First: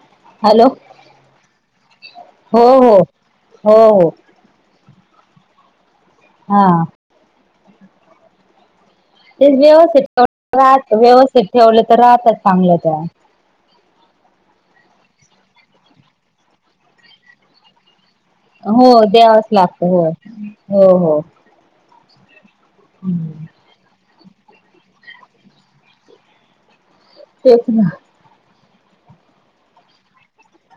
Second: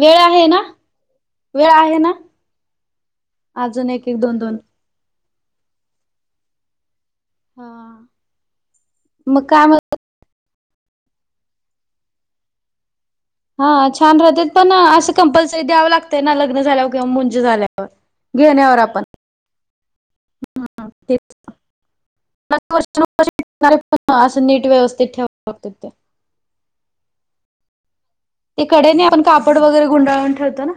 वेळ आहे ना, हॅलो वेळ आहे ना हो हो हो अजून हो एक एक, दोन दोन हा. हा. मग काय म्हणत व्यवस्थित ठेवलं, व्यवस्थित ठेवलं तर राहतात चांगलं त्या. हा छान राहत्यात, पण असं कंपल्सरी द्यावं लागतंय ना, लग्न झाल्यावर किंवा मुंज झाल्या हो द्यावाच लागत होय. हो, हो. [unintelligible] असं निट व्यवस्थित ठेवावं [unintelligible] तेच ना. ते कडेने आपण कापड वगैरे गुंडाळून ठेवतो ना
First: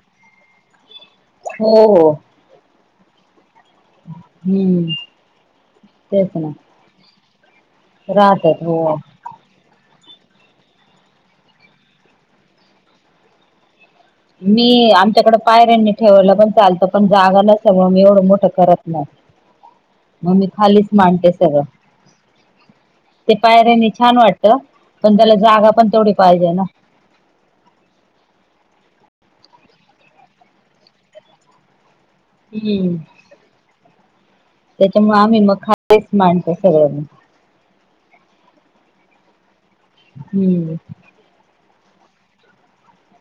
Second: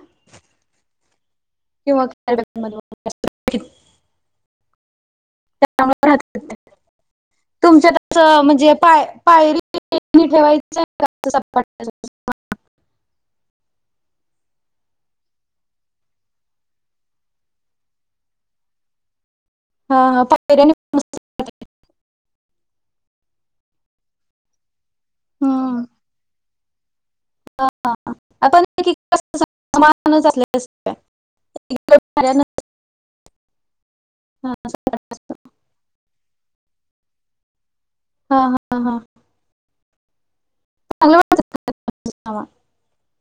हो किंवा हो [unintelligible] हम्म, तेच ना. तुमच्यात अस राहतात म्हणजे हो पाय पायरी [unintelligible] मी आमच्याकडे पायऱ्यांनी ठेवायला पण चालतं, पण जागा नसल्यामुळ मी एवढं मोठं करत नाही. [inaudible] मग मी पायऱ्याने खालीच मांडते सगळं. ते पायऱ्यानी छान वाटत, पण त्याला जागा हम्म पण तेवढी पाहिजे ना? [unintelligible] हम्म. [unintelligible] त्याच्यामुळे, आम्ही मग [unintelligible] मांडतो सगळ मग. हा, हा, हा. हम्म. [unintelligible]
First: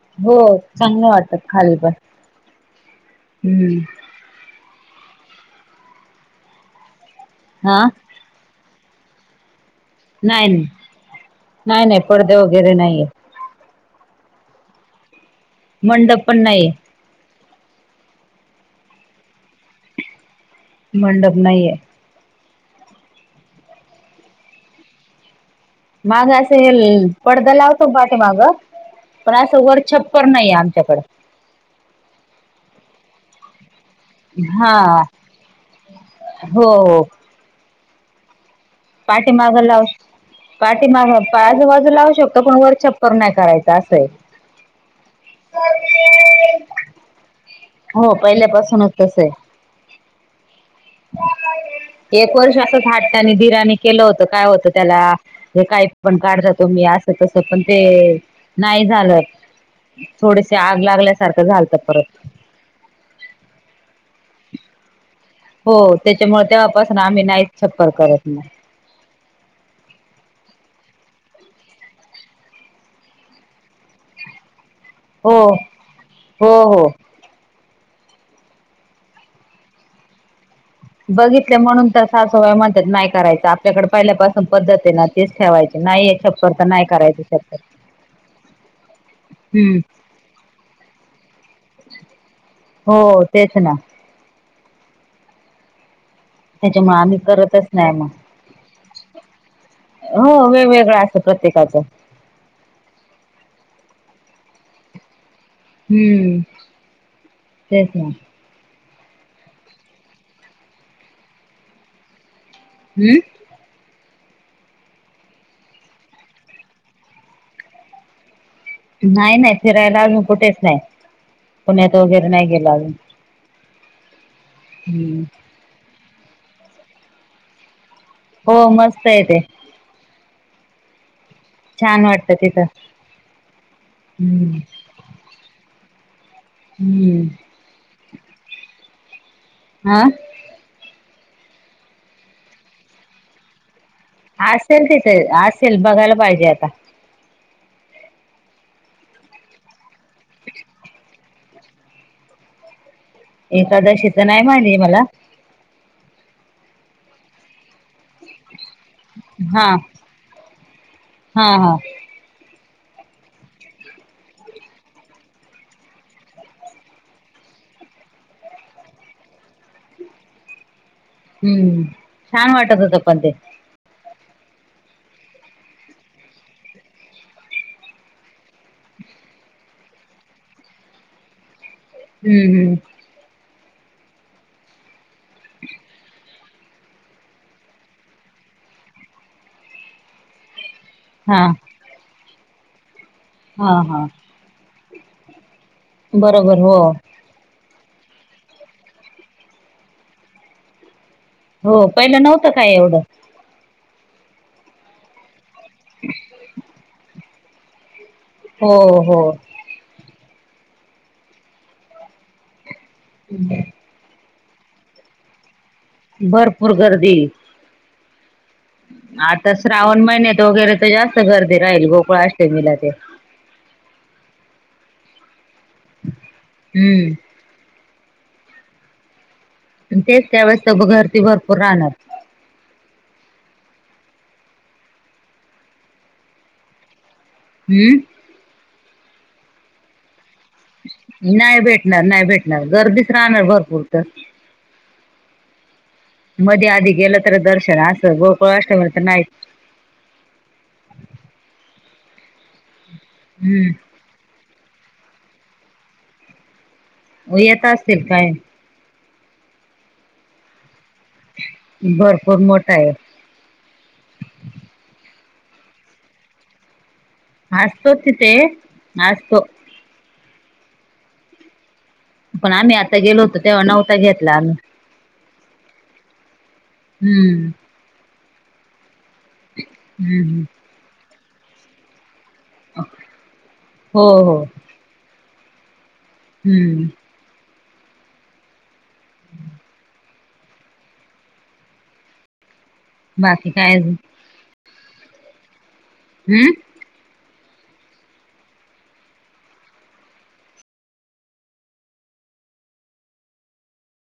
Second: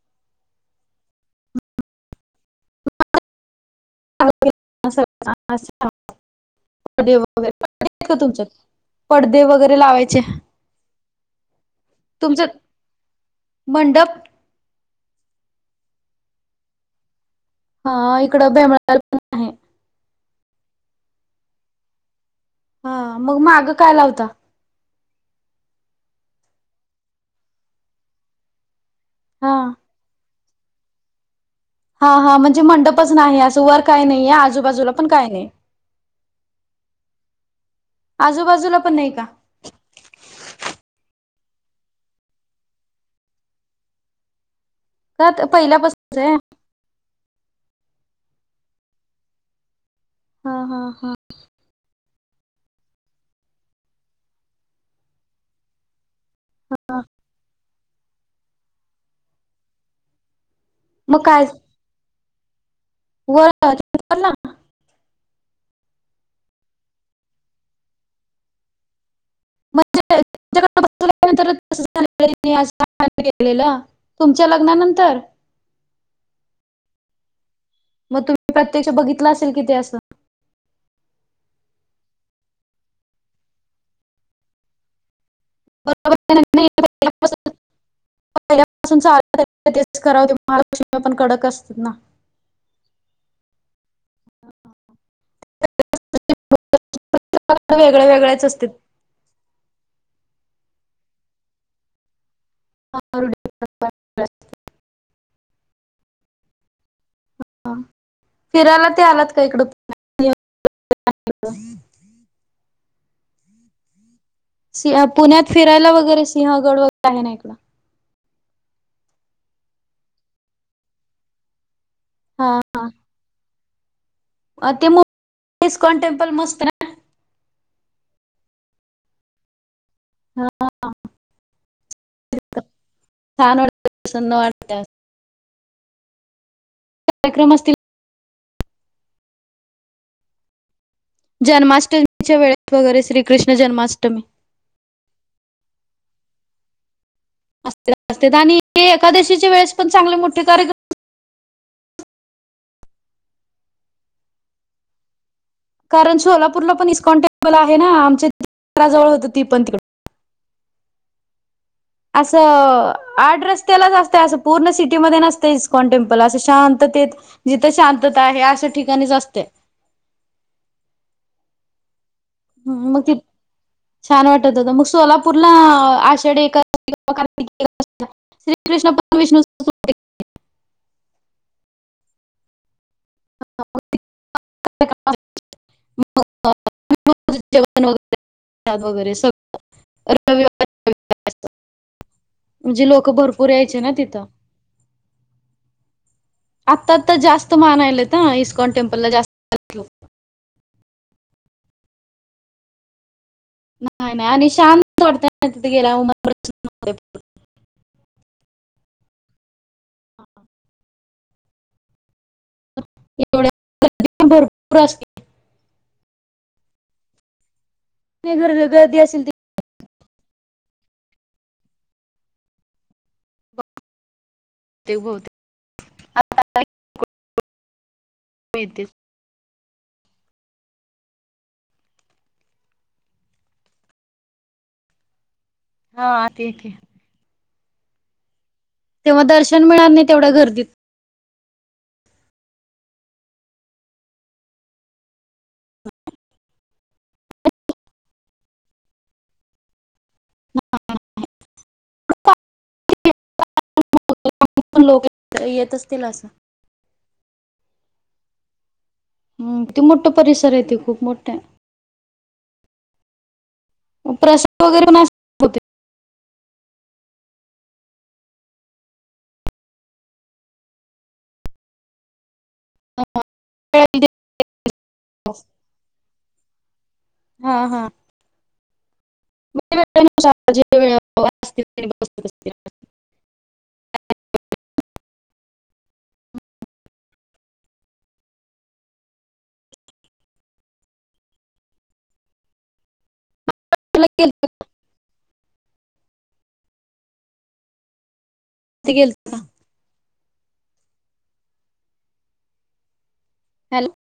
[unintelligible] [unintelligible] हा? तेचंच पडते वगैरे लावायचं नाही नाही नाही नाही, पडदे तुमचं वगैरे नाहीये. मंडप? मंडप पण नाहीेये. हा इकडं [unintelligible] मंडप नाहीये. हा, मग माग काय लावता? माग असं हे नी, पडदा लावतो पाठीमाग. पण असं हां. वर छप्पर नाहीये आमच्याकडे. हा हा म्हणजे मंडपच नाही, असं वर काय नाहीये, हा आजूबाजूला पण काय नाहीये. हो हो आजूबाजूला पण नाही का? पाठीमागं लावू पाठीमाग, आजूबाजूला लावू शकतो. पण वर छप्पर नाही करायचं असंय. का पहिल्यापासूनचे? हो, पहिल्यापासूनच तसंय. हा हा हा. एक वर्ष असंच हट्टानी दिरानी केलं होतं, काय होतं त्याला? हे काही पण काढता तुम्ही? हां. असं, तसं पण ते नाही झालं. थोडेसे आग मग लागल्यासारखं काय झालंत परत. वर [unintelligible] हो, त्याच्यामुळे तेव्हापासून आम्ही नाहीच छप्पर करत मग. [unintelligible] [unintelligible] तुमच्या लग्नानंतर? हो, हो हो. मग तुम्ही प्रत्यक्ष बघितलं असेल की ते असं? बघितलं म्हणून त सासूबाई म्हणतात नाही करायच. आपल्याकडे पहिल्यापासून पद्धत आहे ना, तेच ठेवायच. नाहीय बरोबर आहे ना? छप्पर, तर नाही करायच पहिल्यापासून छप्पर. [unintelligible] हम्म महालक्ष्मी पण कडक असतेत ना. हो, तेच ना. त्याच्यामुळ आम्ही करतच नाही वेगळ्या मग. वेगळ्याच असतात. हो, वेगवेगळं असतं प्रत्येकाचं. [unintelligible] हम्म, तेच ना. फिरायला ते आलात का इकड? [unintelligible] हम्म. सिं पुण्यात फिरायला वगैरे, सिंहगड वगैरे आहे ना इकडं. नाही नाही, फिरायला अजून कुठेच नाही. पुण्यात वगैरे नाही हां गेलो अजून. हम्म [unintelligible] हो, मस्तय ते. हा. छान वाटत तिथं. छान वाटतं प्रसन्न हम्म. वाटतं. हम्म. कार्यक्रम असतील हा? जन्माष्टमीच्या वेळेस वगैरे, श्रीकृष्ण जन्माष्टमी. असेल तिथे असेल. बघायला पाहिजे आता. अस आणि हे एकादशीच्या वेळेस पण चांगले मोठे कार्यक्रम एकादशी तर नाही माहीत मला कारण सोलापूरला पण इस्कॉन् टेम्पल आहे ना आमच्या घरा जवळ होत ती पण हा तिकड हा हा असं आड रस्त्यालाच असतं असं पूर्ण सिटीमध्ये नसत इस्कॉन टेम्पल असं शांततेत जिथे शांतता आहे हे अशा ठिकाणीच असते. हम्म छान वाटत हम् होत मग पण तिथं ते छान वाटत होता मग सोलापूरला आषाढी एकादशी श्रीकृष्ण पण हम्म हम्म विष्णू जेवणग वगैरे सग रविवार हा म्हणजे लोक भरपूर हा यायचे ना हा तिथं बरोबर हो आता तर जास्त मान आले ना इस्कॉन टेम्पल ला जास्त हो पहिलं नव्हतं काय एवढं नाही नाही आणि शांत वाटते तिथे गेल्या्वर प्रसन हो हो एवढ्या रात्री पण भरपूर असतील भरपूर गर्दी गर्दी असेल तिथे तर श्रावण महिन्यात वगैरे तर जास्त गर्दी राहील गोकुळ आष्टीमाला ते ते बहुतेक हम्म माहिती तेच त्यावेेळेस घरती भरपूर राहणार हा आती येते हम्म तेव्हा दर्शन मिळणार नाही, तेवढ्या गर्दीत- नाही भेटणार नाही भेटणार गर्दीच राहणार भरपूर तर मध्ये आधी गेलं तर दर्शन असं गोकुळा अष्टमी तर नाहीच हां हम्म पण लोक येत असतील असं. हो येेत असतील काय? हम्म. ते मोठ परिसर आहे ते खूप मोठा आहे. भरपूर मोठा आहे. प्रसाद वगैरे पण अस असतो तिथे असतो. पण आम्ही आता गेलो होतो तेव्हा वेळेला नव्हता ते- घेतला आम्ही. हम्म. हा हा हम्म [inaudible] वेळ असतील. हो हो. हम्म. [inaudible] बाकी काय अजून? [unintelligible] हम्म. ते गेलत का? हॅल